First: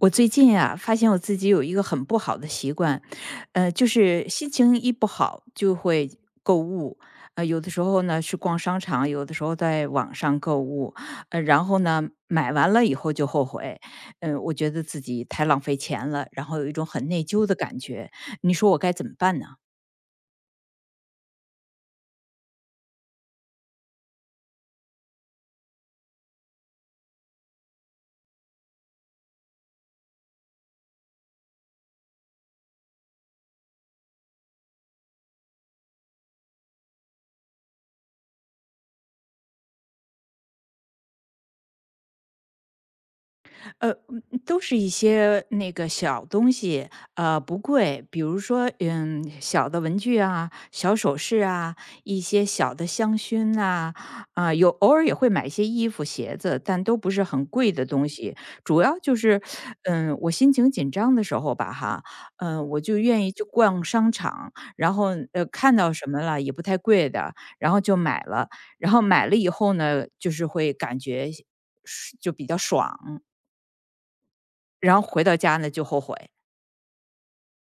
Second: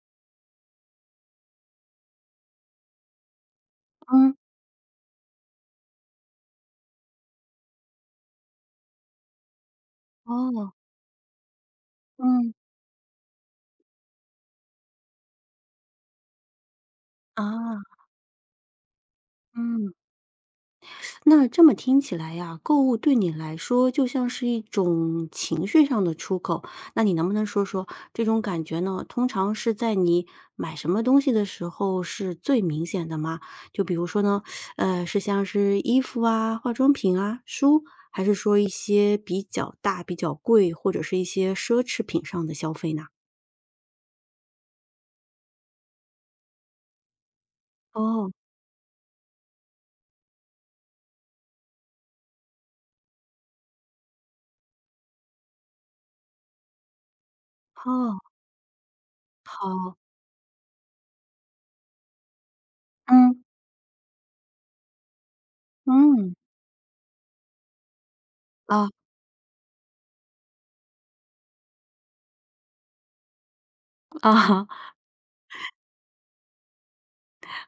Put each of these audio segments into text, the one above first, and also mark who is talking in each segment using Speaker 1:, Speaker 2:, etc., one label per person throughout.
Speaker 1: 我最近啊，发现我自己有一个很不好的习惯，就是
Speaker 2: 嗯，
Speaker 1: 心情一不好就会购物，有的时候呢是逛商场，有的时候在网上购
Speaker 2: 哦，
Speaker 1: 物，然后买
Speaker 2: 嗯，
Speaker 1: 完了以后就后悔，我觉得自己太浪费钱了，然后有一种很内疚的
Speaker 2: 啊，
Speaker 1: 感觉，你说我该怎么办呢？
Speaker 2: 嗯，那这么听起来呀，购物对你来说就像是一种情绪上的出口。那你能不能说说这种感觉呢？通常是在你买什么东西的时候是最明显的吗？就比如说呢，是像是衣服啊、化妆品啊、书，还是说一些比较大、比较贵，或者是一些奢侈品上的消费呢？
Speaker 1: 都是一些那个小东西，不贵，比
Speaker 2: 哦，
Speaker 1: 如说，小的文具啊，小首饰啊，一些小的香薰呐、啊，有偶尔也会买一些衣服、鞋子，但都不是很贵的东
Speaker 2: 哦，
Speaker 1: 西。主要就是，
Speaker 2: 好，
Speaker 1: 嗯，我心情紧张的时候吧，哈，嗯，我就愿意
Speaker 2: 嗯
Speaker 1: 去逛商场，然后看到什么
Speaker 2: 嗯，
Speaker 1: 了也不太贵的，然后就买了，
Speaker 2: 啊
Speaker 1: 然后买了以后呢，就是会感觉是就比较爽，
Speaker 2: 啊，
Speaker 1: 然后回到家呢就后悔。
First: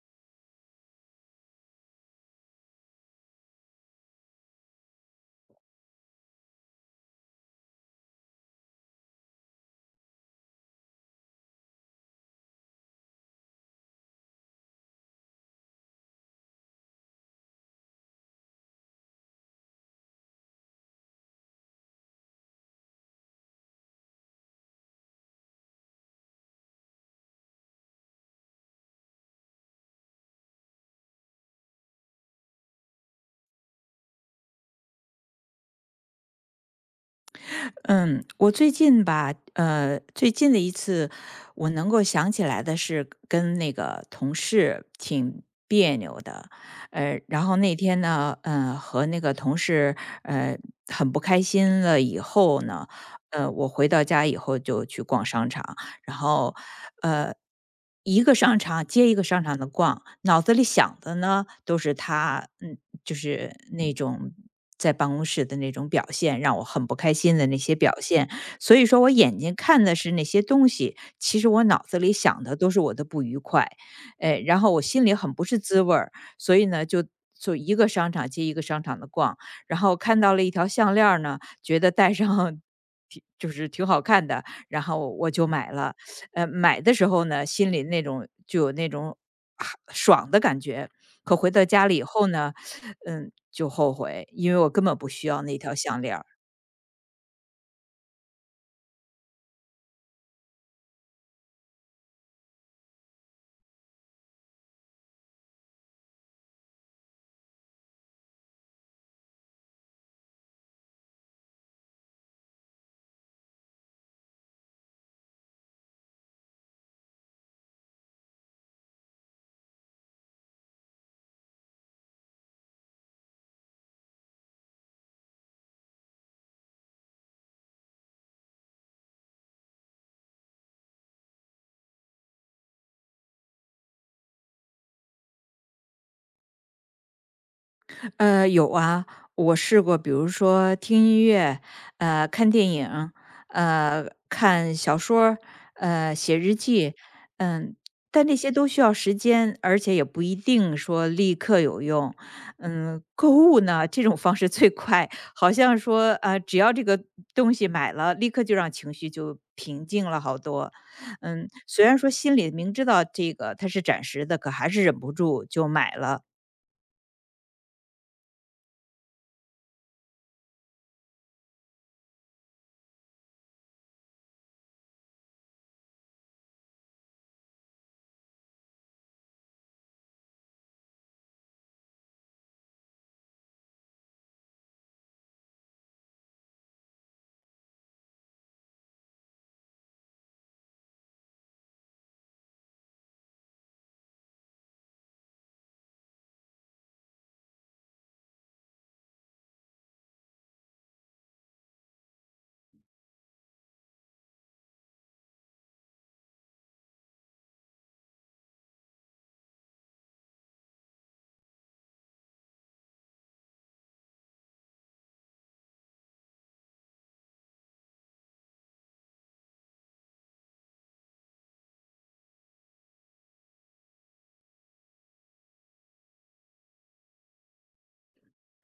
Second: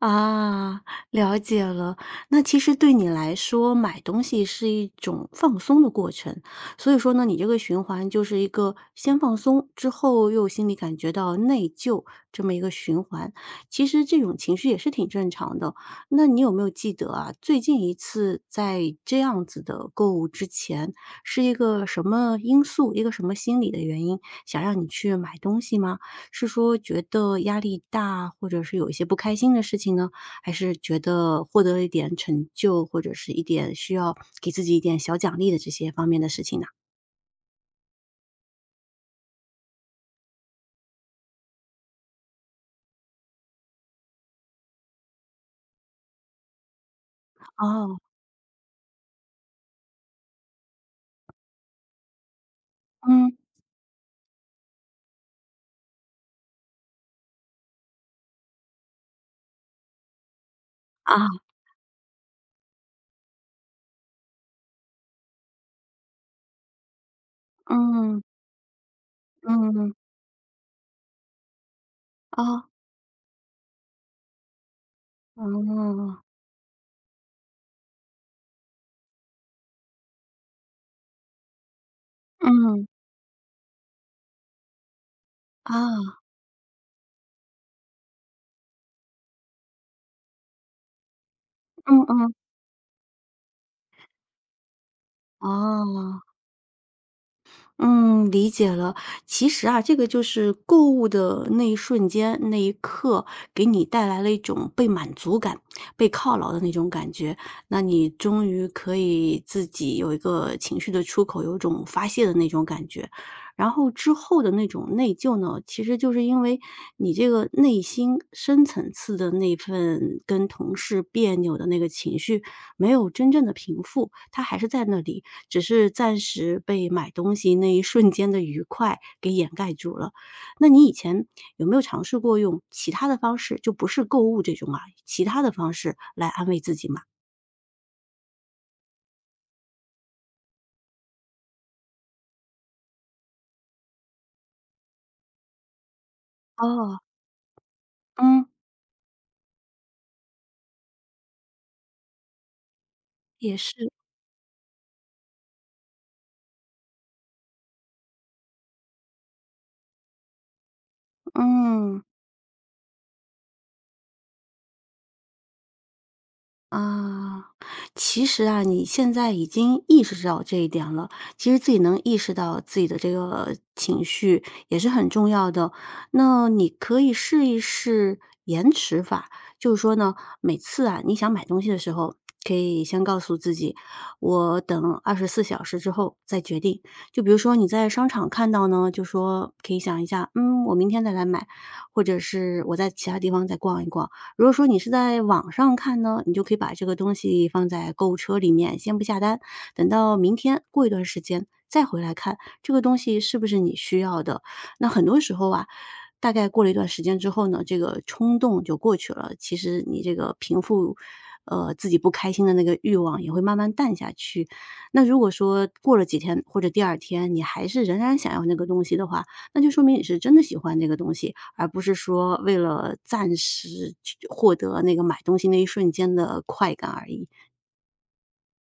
Speaker 2: 啊，了解了。那其实对你来说，买东西是一种放松的过程，所以说呢，你这个循环就是一个先放松，之后又心里感觉到内疚这么一个循环。其实这种情绪也是挺正常的。那你有没有记得啊，最近一次在这样子的购物之前，是一个什么因素，一个什么心理的原因，想让你去买东西吗？是说觉得压力大，或者是有一些不开心的事情呢？还是觉得获得了一点成就，或者是一点需要给自己一点小奖励的这些方面的事情呢？
Speaker 1: 嗯，我最近吧，最近的一次我能够想起来的是跟那个同事挺别扭的，然后那
Speaker 2: 哦，
Speaker 1: 天呢，和那个同事呃很不开心了以后呢，
Speaker 2: 嗯，
Speaker 1: 我回到家以后就去逛商场，然后呃，一个商场接一个商场的逛，脑子里想
Speaker 2: 啊，
Speaker 1: 的呢都是他，嗯，就是那种在办公室的那种表现，让我很不开心的那些表
Speaker 2: 嗯，
Speaker 1: 现。所以说我眼睛看
Speaker 2: 嗯，
Speaker 1: 的是那些东西，其实我脑子里想的
Speaker 2: 哦，
Speaker 1: 都是我的不愉快，哎，然后我心里很不是滋味儿，
Speaker 2: 哦，
Speaker 1: 所以呢就。就一个商场接一个商场的逛，然后看到了一条项链儿呢，觉得戴上
Speaker 2: 嗯，
Speaker 1: 挺就是挺好看的，然后我就买了。
Speaker 2: 啊，
Speaker 1: 买的时候呢，心里那种就有那种啊爽的感觉，可回到家里
Speaker 2: 嗯
Speaker 1: 以后
Speaker 2: 嗯，
Speaker 1: 呢，嗯，就后悔，因为我根本不需要那条项链
Speaker 2: 哦。
Speaker 1: 儿。
Speaker 2: 嗯，理解了。其实啊，这个就是购物的那一瞬间、那一刻，给你带来了一种被满足感、被犒劳的那种感觉。那你终于可以自己有一个情绪的出口，有一种发泄的那种感觉。然后之后的那种内疚呢，其实就是因为你这个内心深层次的那份跟同事别扭的那个情绪，没有真正的平复，它还是在那里。只是暂时被买东西那一瞬间的愉快给掩盖住了。那你以前有没有尝试过用其他的方式，就不是购物这种啊，其他的方式来安慰自己嘛？
Speaker 1: 有啊，我试过，比如说听音乐，看电影，看小说儿写日记。
Speaker 2: 哦，
Speaker 1: 嗯，但这
Speaker 2: 嗯，
Speaker 1: 些都需要时间，而且也不一定说立刻有用。嗯，购
Speaker 2: 也
Speaker 1: 物呢，
Speaker 2: 是。
Speaker 1: 这种方式最快，好像说，只要这个东西买了，立刻就让情绪就平静了好多。嗯，虽然
Speaker 2: 嗯。
Speaker 1: 说心里明知道这个它是暂时的，可还是忍不住就买了。
Speaker 2: 啊，其实啊，你现在已经意识到这一点了。其实自己能意识到自己的这个情绪也是很重要的。那你可以试一试延迟法，就是说呢，每次啊你想买东西的时候，可以先告诉自己，我等24小时之后再决定。就比如说你在商场看到呢，就说可以想一下，嗯，我明天再来买，或者是我在其他地方再逛一逛。如果说你是在网上看呢，你就可以把这个东西放在购物车里面，先不下单，等到明天过一段时间再回来看这个东西是不是你需要的。那很多时候啊，大概过了一段时间之后呢，这个冲动就过去了。其实你这个平复，自己不开心的那个欲望也会慢慢淡下去。那如果说过了几天或者第二天，你还是仍然想要那个东西的话，那就说明你是真的喜欢那个东西。而不是说为了暂时去获得那个买东西那一瞬间的快感而已。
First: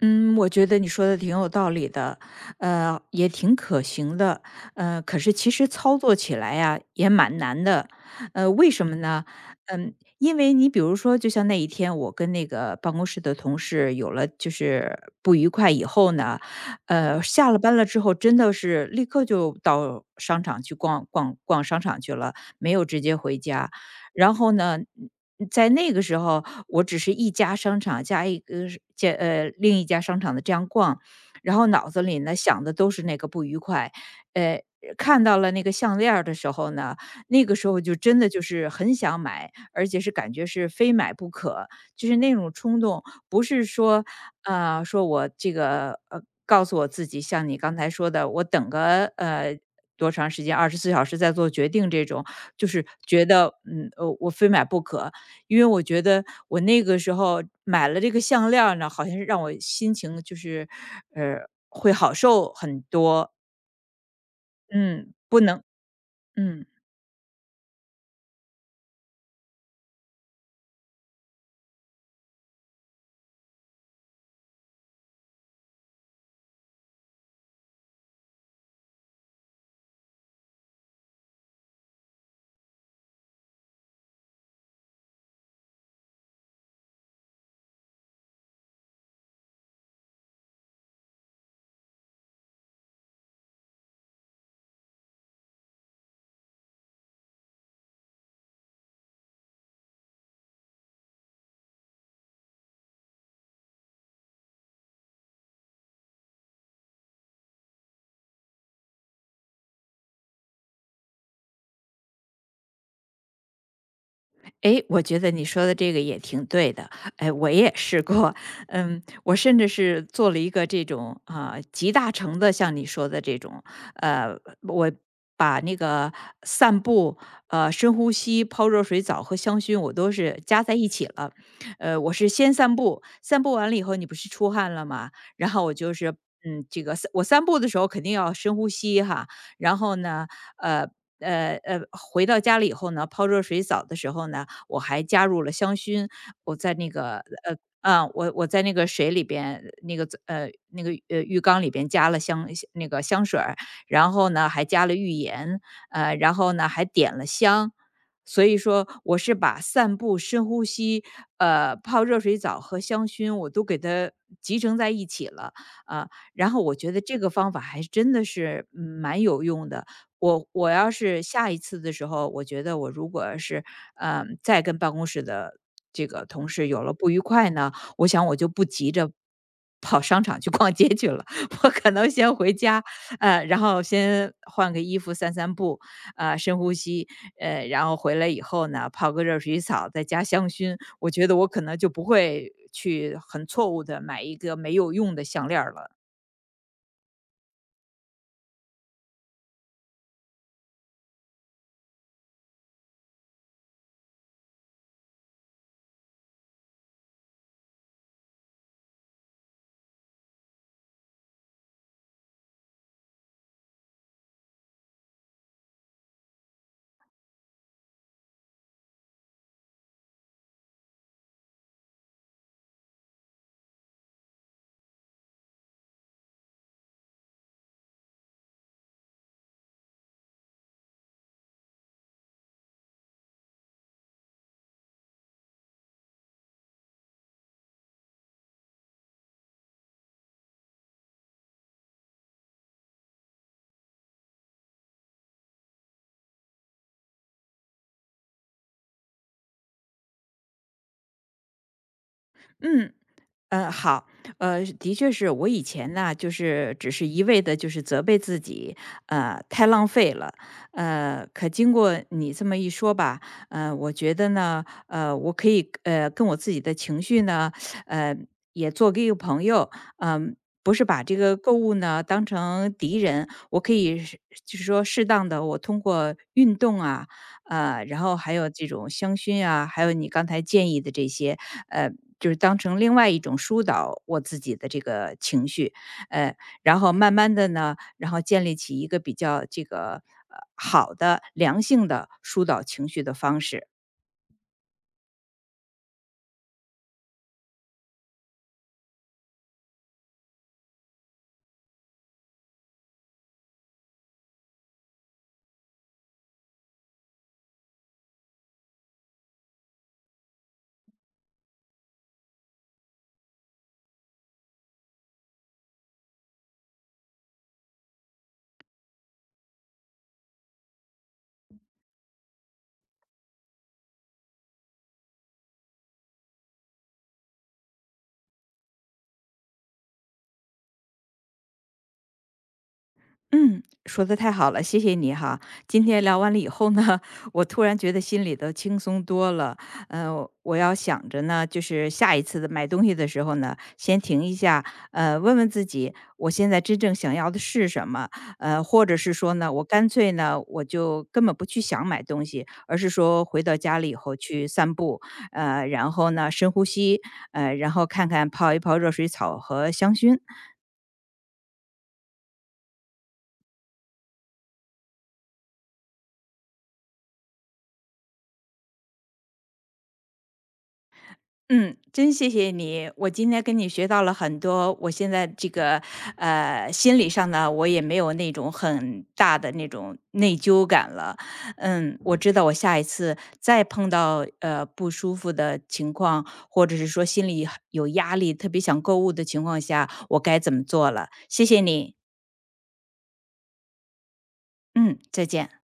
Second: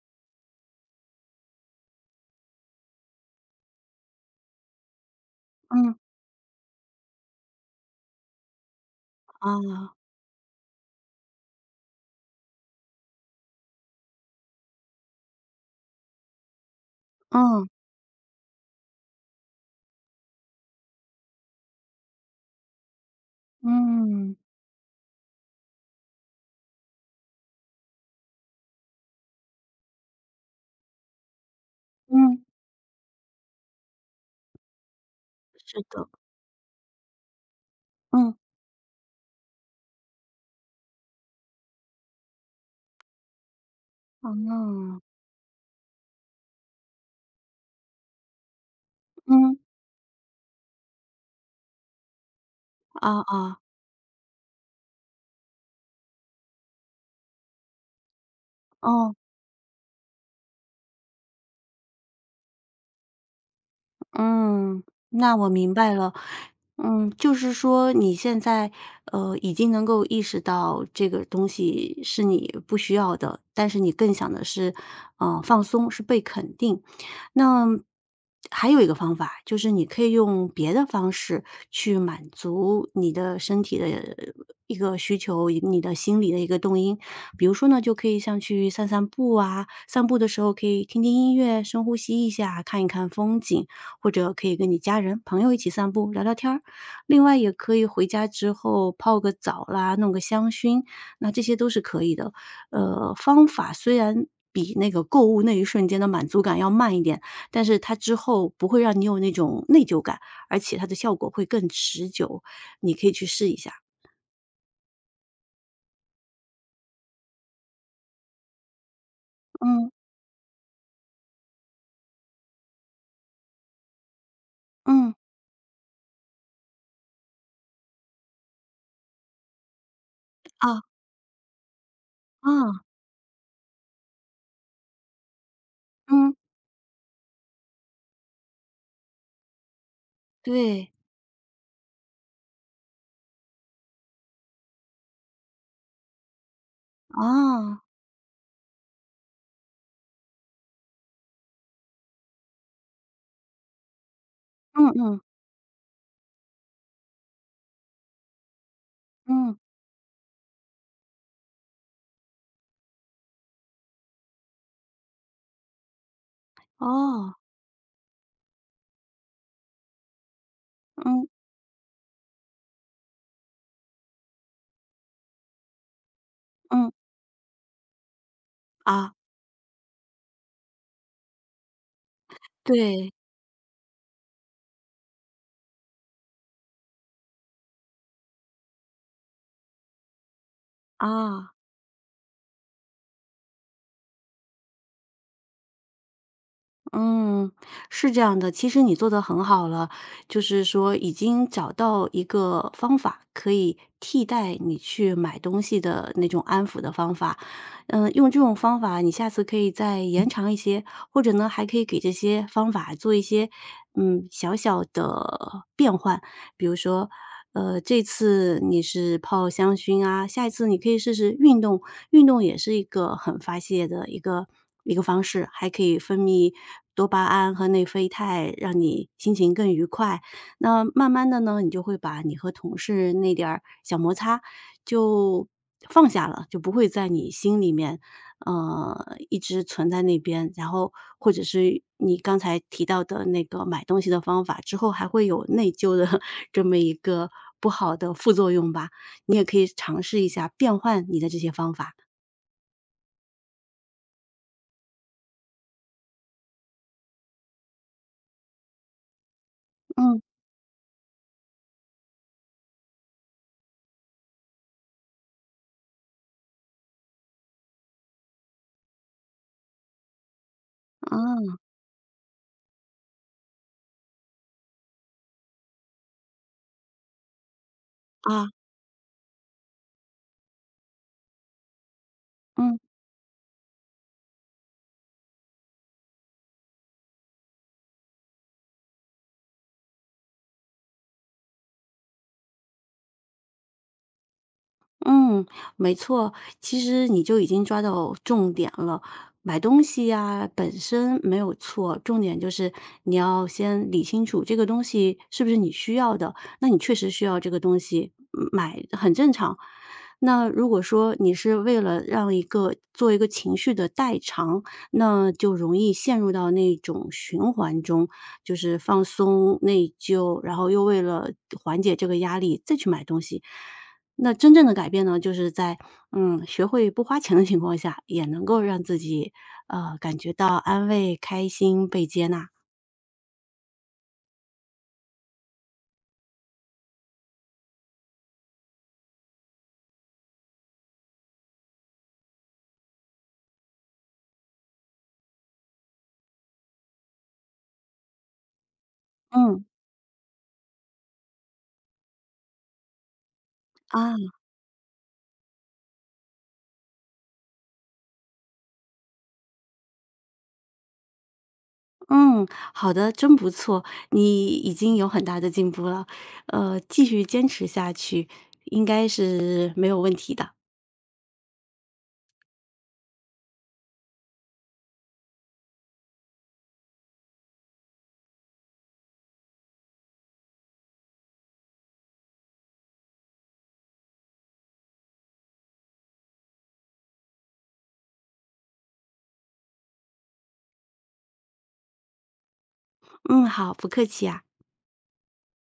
Speaker 1: 嗯，我觉得你说的挺有道理的，也挺可行的，可是其实
Speaker 2: 嗯，
Speaker 1: 操作起来呀，也蛮难的，为什么呢？
Speaker 2: 啊，
Speaker 1: 嗯，因为你比如说，就像那一天我跟那个办公室的同事有了就是不愉快以后呢，下了
Speaker 2: 嗯，
Speaker 1: 班了之后，真的是立刻就到商场去逛商场去了，没有直接回家。然
Speaker 2: 嗯，
Speaker 1: 后呢，在那个时候，我只是一家商场加一个是加呃，另一家商场的这样逛，然后脑子里呢
Speaker 2: 嗯，
Speaker 1: 想的都是那个不愉快。呃，看到了那个
Speaker 2: 是
Speaker 1: 项
Speaker 2: 的，
Speaker 1: 链儿的时候呢，那个时候就真的
Speaker 2: 嗯，
Speaker 1: 就是很想买，而且是感觉是非买不可，就是那种冲动，不是说，啊，
Speaker 2: 嗯
Speaker 1: 说我这个告诉我自己像你刚才说的，我等个，
Speaker 2: 嗯，
Speaker 1: 呃，多长时间24小时再做决定这种，就是
Speaker 2: 啊
Speaker 1: 觉得，
Speaker 2: 啊，
Speaker 1: 我非买不可。因为我觉得我那个时候买了这个项链儿呢，好像
Speaker 2: 哦，
Speaker 1: 是让我心情就是，呃，会好受很多。
Speaker 2: 嗯，
Speaker 1: 嗯，
Speaker 2: 那
Speaker 1: 不
Speaker 2: 我
Speaker 1: 能。
Speaker 2: 明白了。
Speaker 1: 嗯。
Speaker 2: 嗯，就是说你现在，已经能够意识到这个东西是你不需要的，但是你更想的是，放松，是被肯定。那还有一个方法，就是你可以用别的方式去满足你的身体的一个需求，你的心理的一个动因。比如说呢，就可以像去散散步啊，散步的时候可以听听音乐，深呼吸一下，看一看风景，或者可以跟你家人、朋友一起散步，聊聊天儿。另外，也可以回家之后泡个澡啦，弄个香薰，那这些都是可以的。方法虽然比那个购物那一瞬间的满足感要慢一点，但是它之后不会让你有那种内疚感，而且它的效果会更持久，你可以去试一下。
Speaker 1: 诶，我觉得你说的这个也挺对的。哎，我也试过，嗯，我甚至
Speaker 2: 嗯，
Speaker 1: 是做了一个这种啊、集大成的，像你说的这种，呃，我
Speaker 2: 嗯，
Speaker 1: 把那个散步、深呼吸、泡热水澡和香薰，我都是加在
Speaker 2: 啊，
Speaker 1: 一起了。我是先散
Speaker 2: 啊，
Speaker 1: 步，散步完了以后，你不是出汗了吗？然后我就是。
Speaker 2: 嗯，
Speaker 1: 嗯，这个散步的时候肯定要深呼吸哈，然后呢，呃，
Speaker 2: 对，
Speaker 1: 回到家里以后呢，泡热水澡的时候呢，我还加入了香薰。我在那个
Speaker 2: 哦，
Speaker 1: 啊，我在那个水里边，那个浴缸里边加了那个香水儿，然后呢还加
Speaker 2: 嗯
Speaker 1: 了浴
Speaker 2: 嗯，
Speaker 1: 盐，然后呢还点了香。所以说，我是
Speaker 2: 嗯，
Speaker 1: 把散步、深呼吸、泡热水澡和香薰，我都给它集成在一起了。啊、然后我觉得这个
Speaker 2: 哦，
Speaker 1: 方法还真的是蛮有用的，我要是
Speaker 2: 嗯，
Speaker 1: 下一次的时候，我觉得我如果是，嗯，再跟办公室的这个同事有
Speaker 2: 嗯，
Speaker 1: 了不愉快呢，我想我就
Speaker 2: 啊，对，啊嗯对啊嗯嗯嗯哦嗯嗯
Speaker 1: 不急
Speaker 2: 啊
Speaker 1: 着跑商场去逛街去了，我可能先回家，
Speaker 2: 对
Speaker 1: 然后先换个衣服散散步，深呼吸，然后回来以后呢，泡个热水澡，再加香薰，我觉得我
Speaker 2: 啊
Speaker 1: 可能就不会去很错误的买一个没有用的项链儿了。
Speaker 2: 嗯，是这样的，其实你做的很好了，就是说已经找到一个方法可以替代你去买东西的那种安抚的方法。嗯，用这种方法，你下次可以再延长一些，或者呢，还可以给这些方法做一些嗯小小的变换，比如说，这次你是泡香薰啊，下一次你可以试试运动，运动也是一个很发泄的一个方式，还可以分泌多巴胺和内啡肽，让你心情更愉快。那慢慢的呢，你就会把你和同事那点儿小摩擦就放下了，就不会在你心里面呃，一直存在那边。然后或者是你刚才提到的那个买东西的方法，之后还会有内疚的 这么一个不好的副作用吧。你也可以尝试一下变换你的这些方法。
Speaker 1: 嗯。嗯，好，的确是我以前呢，就是只是一味的，就是责备自己，太浪费
Speaker 2: 嗯，
Speaker 1: 了，可经过你这么一说吧，我觉得呢，我可以，跟我自己的情绪呢，呃，也做一个朋友，嗯、不是把这个购
Speaker 2: 嗯，
Speaker 1: 物呢当成敌人，我可以是就是说适当的，我通过运动啊，然后还有
Speaker 2: 啊，
Speaker 1: 这种香薰啊，还有你刚才建议的这些，呃，就是当
Speaker 2: 嗯。
Speaker 1: 成另外一种疏导我自己的这个情绪，呃，然后慢慢的呢，然后建立起一个比较这个好的良性的疏导情绪的方式。
Speaker 2: 嗯，没错，其实你就已经抓到重点了。买东西呀，本身没有错，重点就是你要先理清楚这个东西是不是你需要的，那你确实需要这个东西，嗯买很正常。那如果说你是为了让一个做一个情绪的代偿，那就容易陷入到那种循环中，就是放松、内疚，然后又为了缓解这个压力再去买东西。那真正的改变呢，就是在，嗯，学会不花钱的情况下，也能够让自己，感觉到安慰、开心、被接纳。
Speaker 1: 嗯，说的太好了，谢谢你哈。今天聊完了以后呢，我突然觉得心里头轻松多了。嗯，我要想着呢，就是下一次的买东西的时候呢，先停一下，问问自己，我现在真正想要的是什么？或者是说呢，
Speaker 2: 嗯，
Speaker 1: 我干脆呢，我就根本不去想买东西，而是说回到家里以
Speaker 2: 啊，
Speaker 1: 后去散步，然后呢，深呼吸，然后看看泡一泡热水澡和香薰。
Speaker 2: 嗯，好的，真不错，你已经有很大的进步了，继续坚持下去，应该是没有问题的。
Speaker 1: 嗯，真谢谢你，我今天跟你学到了很多。我现在这个心理上呢，我也没有那种很大的那种内疚感了。嗯，我知道我下一次再碰到不舒服的情况，或者是说心里很有压力，特别想购物的情况下，我该怎么做了。谢谢你，
Speaker 2: 嗯，好，不客气啊。
Speaker 1: 嗯，再见。